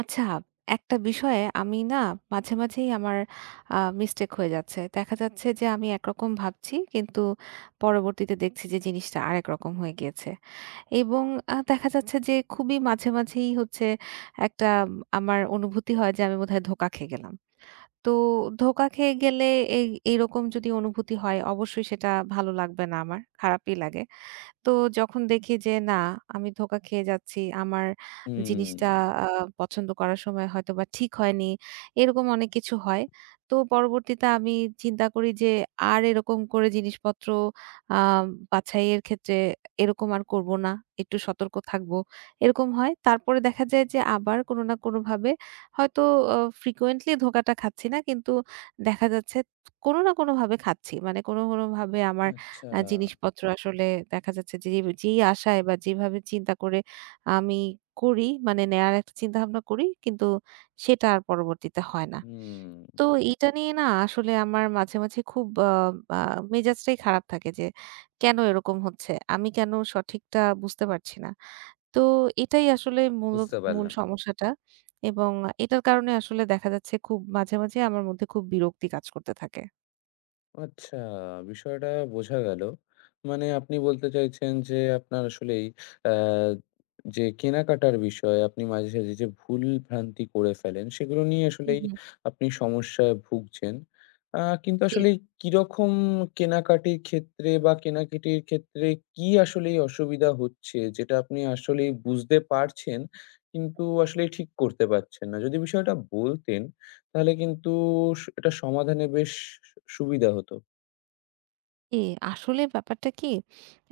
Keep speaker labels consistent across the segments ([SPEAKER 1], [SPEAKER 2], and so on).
[SPEAKER 1] আচ্ছা, একটা বিষয়ে আমি না মাঝে, মাঝেই আমার আ মিস্টেক হয়ে যাচ্ছে। দেখা যাচ্ছে যে আমি একরকম ভাবছি কিন্তু পরবর্তীতে দেখছি যে জিনিসটা আরেক রকম হয়ে গিয়েছে। এবং দেখা যাচ্ছে যে খুবই মাঝে, মাঝেই হচ্ছে একটা আমার অনুভূতি হয় যে আমি বোধহয় ধোঁকা খেয়ে গেলাম। তো ধোঁকা খেয়ে গেলে এইরকম যদি অনুভূতি হয় অবশ্যই সেটা ভালো লাগবে না আমার, খারাপই লাগে। তো যখন দেখি যে না আমি ধোঁকা খেয়ে যাচ্ছি, আমার
[SPEAKER 2] হুম,
[SPEAKER 1] জিনিসটা আ পছন্দ করার সময় হয়তোবা ঠিক হয়নি, এরকম অনেক কিছু হয়। তো পরবর্তীতে আমি চিন্তা করি যে আর এরকম করে জিনিসপত্র আ বাছাইয়ের ক্ষেত্রে এরকম আর করব না, একটু সতর্ক থাকব। এরকম হয়। তারপরে দেখা যায় যে আবার কোনো না কোনোভাবে হয়তো অ ফ্রিকোয়েন্টলি ধোঁকাটা খাচ্ছি না কিন্তু দেখা যাচ্ছে কোনো না কোনোভাবে খাচ্ছি। মানে কোনো, কোনোভাবে আমার
[SPEAKER 2] আচ্ছা।
[SPEAKER 1] জিনিসপত্র আসলে দেখা যাচ্ছে যে যেই আশায় বা যেভাবে চিন্তা করে আমি করি মানে নেয়ার একটা চিন্তাভাবনা করি কিন্তু সেটা আর পরবর্তীতে হয় না।
[SPEAKER 2] হুম,
[SPEAKER 1] তো এটা নিয়ে না আসলে আমার মাঝে, মাঝে খুব আ আ মেজাজটাই খারাপ থাকে যে কেন এরকম হচ্ছে? আমি কেন সঠিকটা বুঝতে পারছি না। তো এটাই আসলে মূল
[SPEAKER 2] বুঝতে
[SPEAKER 1] মূল
[SPEAKER 2] পারলাম।
[SPEAKER 1] সমস্যাটা এবং এটার কারণে আসলে দেখা যাচ্ছে খুব মাঝে, মাঝে আমার মধ্যে খুব বিরক্তি কাজ করতে থাকে।
[SPEAKER 2] আচ্ছা, বিষয়টা বোঝা গেল। মানে আপনি বলতে চাইছেন যে আপনার আসলেই অ্যা যে কেনাকাটার বিষয়ে আপনি মাঝে সাঝে যে ভুল-ভ্রান্তি করে ফেলেন, সেগুলো নিয়ে
[SPEAKER 1] হুম,
[SPEAKER 2] আসলেই
[SPEAKER 1] হুম।
[SPEAKER 2] আপনি সমস্যায় ভুগছেন। কিন্তু
[SPEAKER 1] জি।
[SPEAKER 2] আসলে কিরকম কেনাকাটির ক্ষেত্রে বা কেনাকাটির ক্ষেত্রে কি আসলেই অসুবিধা হচ্ছে, যেটা আপনি আসলেই বুঝতে পারছেন, কিন্তু আসলেই ঠিক করতে পারছেন না? যদি বিষয়টা বলতেন, তাহলে কিন্তু এটা সমাধানে বেশ সুবিধা হতো।
[SPEAKER 1] জি, আসলে ব্যাপারটা কি?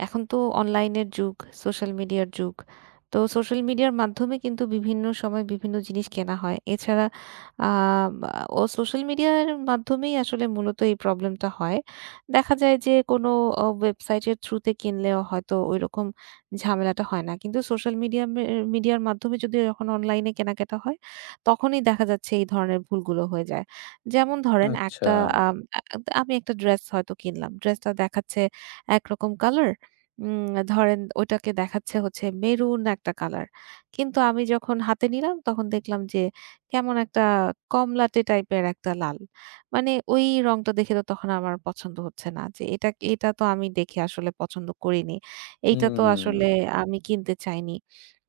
[SPEAKER 1] এখন তো অনলাইনের যুগ, সোশ্যাল মিডিয়ার যুগ। তো সোশ্যাল মিডিয়ার মাধ্যমে কিন্তু বিভিন্ন সময় বিভিন্ন জিনিস কেনা হয়। এছাড়া আ বা ও সোশ্যাল মিডিয়ার মাধ্যমেই আসলে মূলত এই প্রবলেমটা হয়। দেখা যায় যে কোনো ওয়েবসাইটের থ্রুতে কিনলেও হয়তো ঐরকম ঝামেলাটা হয় না। কিন্তু সোশ্যাল মিডিয়ার মাধ্যমে যদি যখন অনলাইনে কেনাকাটা হয়, তখনই দেখা যাচ্ছে এই ধরনের ভুলগুলো হয়ে যায়। যেমন ধরেন
[SPEAKER 2] আচ্ছা।
[SPEAKER 1] একটা আম আমি একটা ড্রেস হয়তো কিনলাম। ড্রেসটা দেখাচ্ছে একরকম কালার। ধরেন ওটাকে দেখাচ্ছে হচ্ছে মেরুন একটা কালার। কিন্তু আমি যখন হাতে নিলাম তখন দেখলাম যে কেমন একটা কমলাটে টাইপের একটা লাল। মানে ওই রংটা দেখে তো তখন আমার পছন্দ হচ্ছে না। যে এটা এটা তো আমি দেখে আসলে পছন্দ করিনি। এইটা তো আসলে
[SPEAKER 2] হুম,
[SPEAKER 1] আমি কিনতে চাইনি।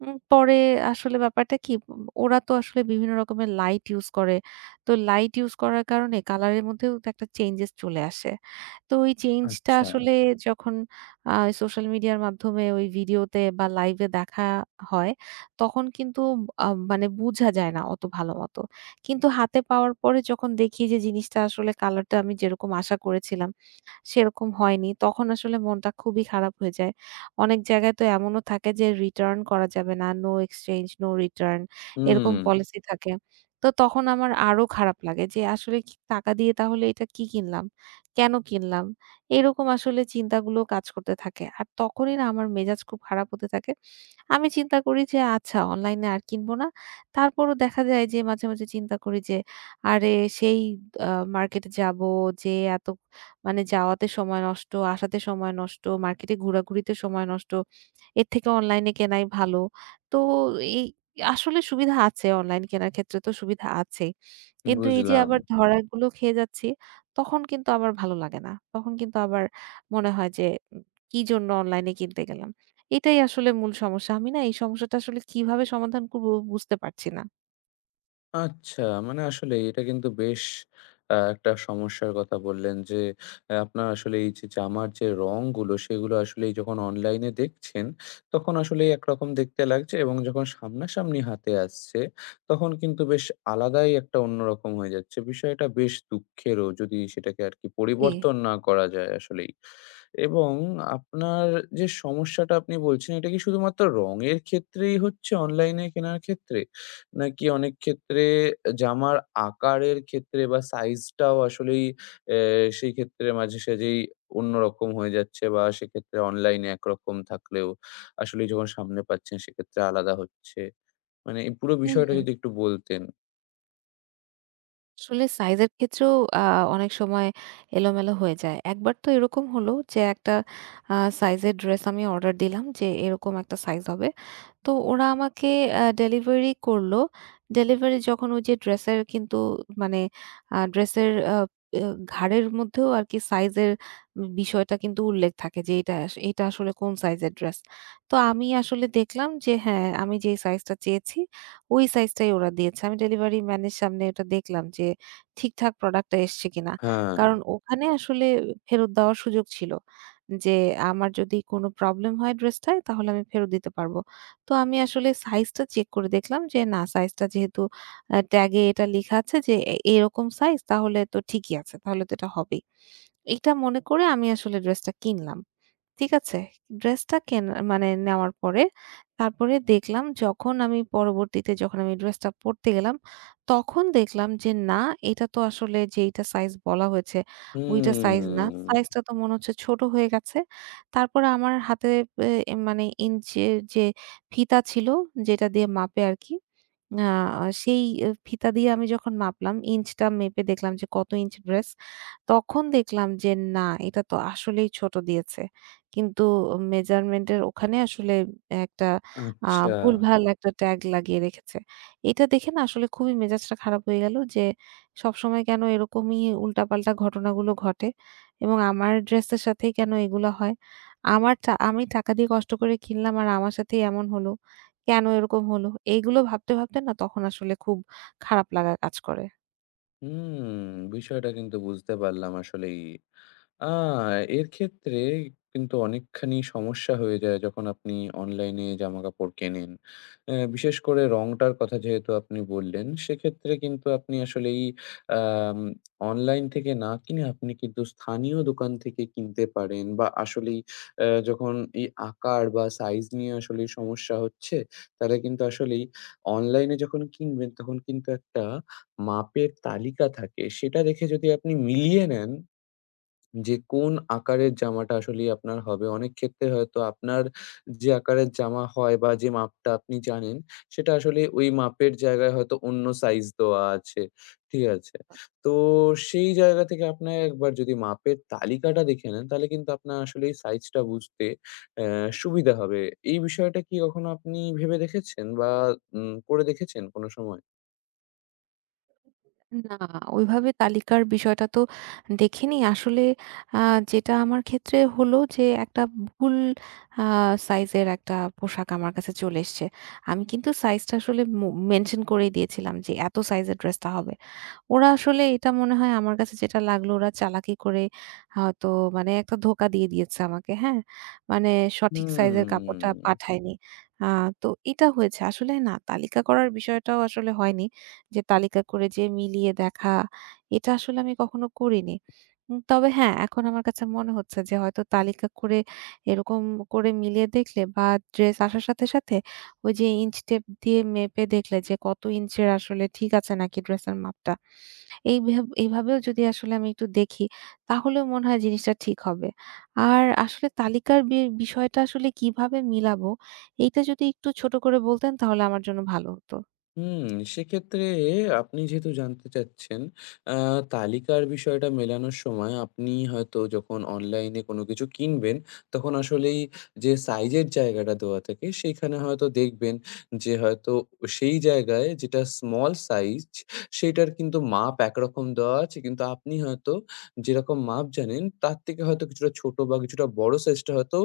[SPEAKER 1] পরে আসলে ব্যাপারটা কি ওরা তো আসলে বিভিন্ন রকমের লাইট ইউস করে। তো লাইট ইউজ করার কারণে কালারের মধ্যেও তো একটা চেঞ্জেস চলে আসে। তো ওই চেঞ্জটা
[SPEAKER 2] আচ্ছা।
[SPEAKER 1] আসলে যখন আ সোশ্যাল মিডিয়ার মাধ্যমে ওই ভিডিওতে বা লাইভে দেখা হয়, তখন কিন্তু মানে বুঝা যায় না অত ভালোমতো। কিন্তু হাতে পাওয়ার পরে যখন দেখি যে জিনিসটা আসলে কালারটা আমি যেরকম আশা করেছিলাম সেরকম হয়নি। তখন আসলে মনটা খুবই খারাপ হয়ে যায়। অনেক জায়গায় তো এমনও থাকে যে রিটার্ন করা যাবে না। নো এক্সচেঞ্জ, নো রিটার্ন এরকম জি।
[SPEAKER 2] হুম,
[SPEAKER 1] পলিসি থাকে। তো তখন আমার আরো খারাপ লাগে যে আসলে কি টাকা দিয়ে তাহলে এটা কি কিনলাম? কেন কিনলাম? এরকম আসলে চিন্তাগুলো কাজ করতে থাকে। আর তখনই না আমার মেজাজ খুব খারাপ হতে থাকে। আমি চিন্তা করি যে আচ্ছা অনলাইনে আর কিনব না। তারপরও দেখা যায় যে মাঝে, মাঝে চিন্তা করি যে আরে সেই আ মার্কেটে যাব, যেয়ে এত মানে যাওয়াতে সময় নষ্ট, আসাতে সময় নষ্ট, মার্কেটে ঘোরাঘুরিতে সময় নষ্ট। এর থেকে অনলাইনে কেনাই ভালো। তো এই আসলে সুবিধা আছে অনলাইন কেনার ক্ষেত্রে তো সুবিধা আছেই। কিন্তু এই যে
[SPEAKER 2] বুঝলাম।
[SPEAKER 1] আবার ধরাগুলো খেয়ে যাচ্ছি, তখন কিন্তু আবার ভালো লাগে না। তখন কিন্তু আবার মনে হয় যে, উম, "কি জন্য অনলাইনে কিনতে গেলাম?" এটাই আসলে মূল সমস্যা। আমি না এই সমস্যাটা আসলে কিভাবে সমাধান করব বুঝতে পারছি না।
[SPEAKER 2] আচ্ছা, মানে আসলেই এটা কিন্তু বেশ একটা সমস্যার কথা বললেন যে, আপনার আসলে এই যে জামার যে রঙগুলো, সেগুলো আসলেই যখন অনলাইনে দেখছেন, তখন আসলেই একরকম দেখতে লাগছে এবং যখন সামনাসামনি হাতে আসছে, তখন কিন্তু বেশ আলাদাই একটা অন্যরকম হয়ে যাচ্ছে। বিষয়টা বেশ দুঃখেরও, যদি সেটাকে আরকি
[SPEAKER 1] জি।
[SPEAKER 2] পরিবর্তন না করা যায় আসলেই। এবং আপনার যে সমস্যাটা আপনি বলছেন, এটা কি শুধুমাত্র রঙের ক্ষেত্রেই হচ্ছে অনলাইনে কেনার ক্ষেত্রে? নাকি অনেক ক্ষেত্রে জামার আকারের ক্ষেত্রে বা সাইজটাও আসলেই অ্যা সেই ক্ষেত্রে মাঝেসাঝেই অন্যরকম হয়ে যাচ্ছে, বা সেক্ষেত্রে অনলাইনে একরকম থাকলেও আসলেই যখন সামনে পাচ্ছেন সেক্ষেত্রে আলাদা হচ্ছে। মানে এই পুরো
[SPEAKER 1] হু,
[SPEAKER 2] বিষয়টা
[SPEAKER 1] হু।
[SPEAKER 2] যদি একটু বলতেন।
[SPEAKER 1] আসলে সাইজের ক্ষেত্রেও অনেক সময় এলোমেলো হয়ে যায়। একবার তো এরকম হলো যে একটা আ সাইজের ড্রেস আমি অর্ডার দিলাম যে এরকম একটা সাইজ হবে। তো ওরা আমাকে ডেলিভারি করলো। ডেলিভারি যখন ওই যে ড্রেসের কিন্তু মানে ড্রেসের আ অ ঘাড়ের মধ্যেও আরকি সাইজের বিষয়টা কিন্তু উল্লেখ থাকে যে এটা আসলে কোন সাইজের ড্রেস। তো আমি আসলে দেখলাম যে হ্যাঁ, আমি যেই সাইজটা চেয়েছি ওই সাইজটাই ওরা দিয়েছে। আমি ডেলিভারি ম্যানের সামনে ওটা দেখলাম যে ঠিকঠাক প্রোডাক্টটা এসছে কিনা।
[SPEAKER 2] হ্যাঁ।
[SPEAKER 1] কারণ ওখানে আসলে ফেরত দেওয়ার সুযোগ ছিল। যে আমার যদি কোনো প্রবলেম হয় ড্রেসটায় তাহলে আমি ফেরত দিতে পারবো। তো আমি আসলে সাইজটা চেক করে দেখলাম যে না সাইজটা যেহেতু ট্যাগে এটা লিখা আছে যে এরকম সাইজ তাহলে তো ঠিকই আছে। তাহলে তো এটা হবেই। এটা মনে করে আমি আসলে ড্রেসটা কিনলাম। ঠিক আছে? ড্রেসটা কেনা মানে নেওয়ার পরে তারপরে দেখলাম যখন আমি পরবর্তীতে যখন আমি ড্রেসটা পরতে গেলাম, তখন দেখলাম যে না এটা তো আসলে যেইটা সাইজ বলা হয়েছে ওইটা সাইজ না।
[SPEAKER 2] হুম,
[SPEAKER 1] সাইজটা তো মনে হচ্ছে ছোট হয়ে গেছে। তারপরে আমার হাতে মানে ইঞ্চির যে ফিতা ছিল যেটা দিয়ে মাপে আরকি। আ সেই ফিতা দিয়ে আমি যখন মাপলাম, ইঞ্চটা মেপে দেখলাম যে কত ইঞ্চ ড্রেস। তখন দেখলাম যে না, এটা তো আসলেই ছোট দিয়েছে। কিন্তু মেজারমেন্ট এর ওখানে আসলে একটা আ
[SPEAKER 2] আচ্ছা।
[SPEAKER 1] ভুলভাল একটা ট্যাগ লাগিয়ে রেখেছে। এটা দেখে না আসলে খুবই মেজাজটা খারাপ হয়ে গেল যে সবসময় কেন এরকমই উল্টাপাল্টা ঘটনাগুলো ঘটে এবং আমার ড্রেসের সাথেই কেন এগুলা হয়? আমার টা আমি টাকা দিয়ে কষ্ট করে কিনলাম আর আমার সাথেই এমন হলো। কেন এরকম হলো? এইগুলো ভাবতে, ভাবতে না তখন আসলে খুব খারাপ লাগা কাজ করে।
[SPEAKER 2] হুম, বিষয়টা কিন্তু বুঝতে পারলাম আসলেই। আ এর ক্ষেত্রে কিন্তু অনেকখানি সমস্যা হয়ে যায় যখন আপনি অনলাইনে জামাকাপড় কেনেন। বিশেষ করে রংটার কথা যেহেতু আপনি বললেন, সেক্ষেত্রে কিন্তু আপনি আসলেই আম অনলাইন থেকে না কিনে আপনি কিন্তু স্থানীয় দোকান থেকে কিনতে পারেন, বা আসলেই যখন এই আকার বা সাইজ নিয়ে আসলেই সমস্যা হচ্ছে, তাহলে কিন্তু আসলেই অনলাইনে যখন কিনবেন তখন কিন্তু একটা মাপের তালিকা থাকে। সেটা দেখে যদি আপনি মিলিয়ে নেন যে কোন আকারের জামাটা আসলেই আপনার হবে। অনেক ক্ষেত্রে হয়তো আপনার যে আকারের জামা হয় বা যে মাপটা আপনি জানেন, সেটা আসলে ওই মাপের জায়গায় হয়তো অন্য সাইজ দেওয়া আছে। ঠিক আছে? তো সেই জায়গা থেকে আপনার একবার যদি মাপের তালিকাটা দেখে নেন, তাহলে কিন্তু আপনার আসলেই সাইজটা বুঝতে অ্যা সুবিধা হবে। এই বিষয়টা কি কখনো আপনি ভেবে দেখেছেন বা করে দেখেছেন কোনো সময়?
[SPEAKER 1] না, ওইভাবে তালিকার বিষয়টা তো দেখিনি। আসলে আ যেটা আমার ক্ষেত্রে হলো যে একটা ভুল আ সাইজের একটা পোশাক আমার কাছে চলে এসছে। আমি কিন্তু সাইজটা আসলে মেনশন করেই দিয়েছিলাম যে এত সাইজের ড্রেসটা হবে। ওরা আসলে এটা মনে হয় আমার কাছে যেটা লাগলো ওরা চালাকি করে হয়তো মানে একটা ধোঁকা দিয়ে দিয়েছে আমাকে। হ্যাঁ? মানে সঠিক সাইজের কাপড়টা
[SPEAKER 2] হুম।
[SPEAKER 1] পাঠায়নি। আ তো এটা হয়েছে। আসলে না তালিকা করার বিষয়টাও আসলে হয়নি। যে তালিকা করে যে মিলিয়ে দেখা, এটা আসলে আমি কখনো করিনি। তবে হ্যাঁ, এখন আমার কাছে মনে হচ্ছে যে হয়তো তালিকা করে এরকম করে মিলিয়ে দেখলে বা ড্রেস আসার সাথে, সাথে ওই যে ইঞ্চ টেপ দিয়ে মেপে দেখলে যে কত ইঞ্চের আসলে ঠিক আছে নাকি ড্রেসের মাপটা। এই ভেব এইভাবেও যদি আসলে আমি একটু দেখি, তাহলেও মনে হয় জিনিসটা ঠিক হবে। আর আসলে তালিকার বিষয়টা আসলে কিভাবে মিলাবো, এইটা যদি একটু ছোট করে বলতেন তাহলে আমার জন্য ভালো হতো।
[SPEAKER 2] হুম, সেক্ষেত্রে আপনি যেহেতু জানতে চাচ্ছেন, আ তালিকার বিষয়টা মেলানোর সময় আপনি হয়তো যখন অনলাইনে কোনো কিছু কিনবেন, তখন আসলেই যে সাইজের জায়গাটা দেওয়া থাকে, সেইখানে হয়তো দেখবেন যে হয়তো সেই জায়গায় যেটা স্মল সাইজ, সেইটার কিন্তু মাপ একরকম দেওয়া আছে। কিন্তু আপনি হয়তো যেরকম মাপ জানেন, তার থেকে হয়তো কিছুটা ছোট বা কিছুটা বড় সাইজটা হয়তো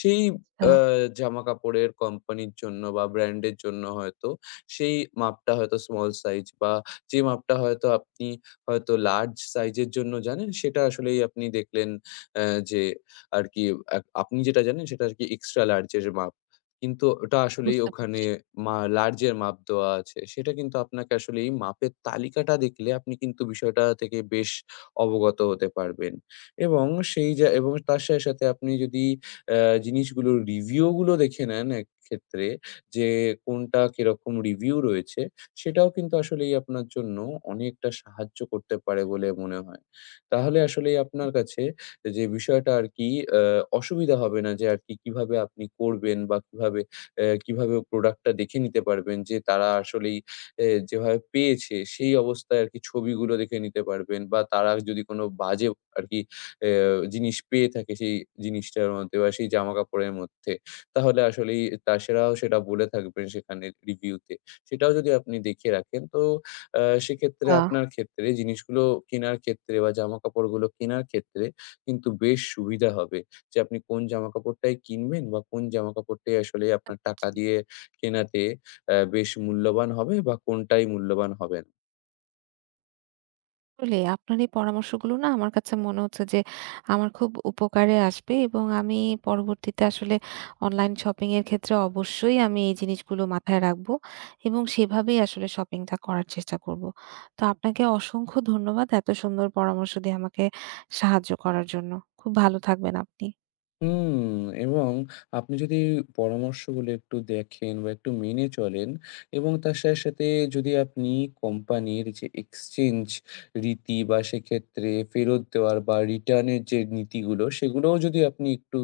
[SPEAKER 2] সেই
[SPEAKER 1] আচ্ছা,
[SPEAKER 2] আ জামাকাপড়ের কোম্পানির জন্য বা ব্র্যান্ডের জন্য হয়তো সেই মাপটা হয়তো স্মল সাইজ, বা যে মাপটা হয়তো আপনি হয়তো লার্জ সাইজের জন্য জানেন সেটা আসলেই আপনি দেখলেন যে আর কি আপনি যেটা জানেন সেটা আর কি এক্সট্রা লার্জ এর মাপ। কিন্তু ওটা আসলেই
[SPEAKER 1] বুঝতে
[SPEAKER 2] ওখানে
[SPEAKER 1] পারছি,
[SPEAKER 2] লার্জ এর মাপ দেওয়া আছে। সেটা কিন্তু আপনাকে আসলে এই মাপের তালিকাটা দেখলে আপনি কিন্তু বিষয়টা থেকে বেশ অবগত হতে পারবেন। এবং সেই যা, এবং তার সাথে, সাথে আপনি যদি অ্যা জিনিসগুলোর রিভিউ গুলো দেখে নেন, একক্ষেত্রে যে কোনটা কিরকম রিভিউ রয়েছে, সেটাও কিন্তু আসলেই আপনার জন্য অনেকটা সাহায্য করতে পারে বলে মনে হয়। তাহলে আসলেই আপনার কাছে যে বিষয়টা আর কি আ অসুবিধা হবে না, যে আর কি কিভাবে আপনি করবেন বা কিভাবে প্রোডাক্টটা দেখে নিতে পারবেন, যে তারা আসলেই যেভাবে পেয়েছে সেই অবস্থায় আর কি ছবিগুলো দেখে নিতে পারবেন, বা তারা যদি কোনো বাজে আর কি অ্যা জিনিস পেয়ে থাকে সেই জিনিসটার মধ্যে বা সেই জামাকাপড়ের মধ্যে, তাহলে আসলেই তা সেরাও সেটা বলে থাকবেন সেখানে রিভিউতে। সেটাও যদি আপনি দেখিয়ে রাখেন, তো সেক্ষেত্রে
[SPEAKER 1] আ
[SPEAKER 2] আপনার ক্ষেত্রে জিনিসগুলো কেনার ক্ষেত্রে বা জামাকাপড়গুলো কেনার ক্ষেত্রে কিন্তু বেশ সুবিধা হবে, যে আপনি কোন জামাকাপড়টাই কিনবেন বা কোন জামাকাপড়টাই আসলে
[SPEAKER 1] বুঝতে
[SPEAKER 2] আপনার টাকা
[SPEAKER 1] পারছি।
[SPEAKER 2] দিয়ে কেনাতে বেশ মূল্যবান হবে বা কোনটাই মূল্যবান হবে না।
[SPEAKER 1] আসলে আপনার এই পরামর্শগুলো না আমার কাছে মনে হচ্ছে যে আমার খুব উপকারে আসবে এবং আমি পরবর্তীতে আসলে অনলাইন শপিং এর ক্ষেত্রে অবশ্যই আমি এই জিনিসগুলো মাথায় রাখবো এবং সেভাবেই আসলে শপিংটা করার চেষ্টা করব। তো আপনাকে অসংখ্য ধন্যবাদ এত সুন্দর পরামর্শ দিয়ে আমাকে সাহায্য করার জন্য। খুব ভালো থাকবেন আপনি।
[SPEAKER 2] হুম এবং আপনি যদি পরামর্শগুলো একটু দেখেন বা একটু মেনে চলেন, এবং তার সাথে, সাথে যদি আপনি কোম্পানির যে এক্সচেঞ্জ রীতি বা সেক্ষেত্রে ফেরত দেওয়ার বা রিটার্নের যে নীতিগুলো, সেগুলোও যদি আপনি একটু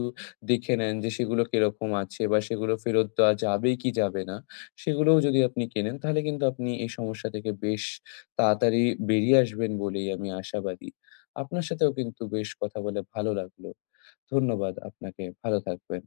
[SPEAKER 2] দেখে নেন যে সেগুলো কিরকম আছে বা সেগুলো ফেরত দেওয়া যাবে কি যাবে না, সেগুলোও যদি আপনি কেনেন, তাহলে কিন্তু আপনি এই সমস্যা থেকে বেশ তাড়াতাড়ি বেরিয়ে আসবেন বলেই আমি আশাবাদী। আপনার সাথেও কিন্তু বেশ কথা বলে ভালো লাগলো। ধন্যবাদ আপনাকে। ভালো থাকবেন।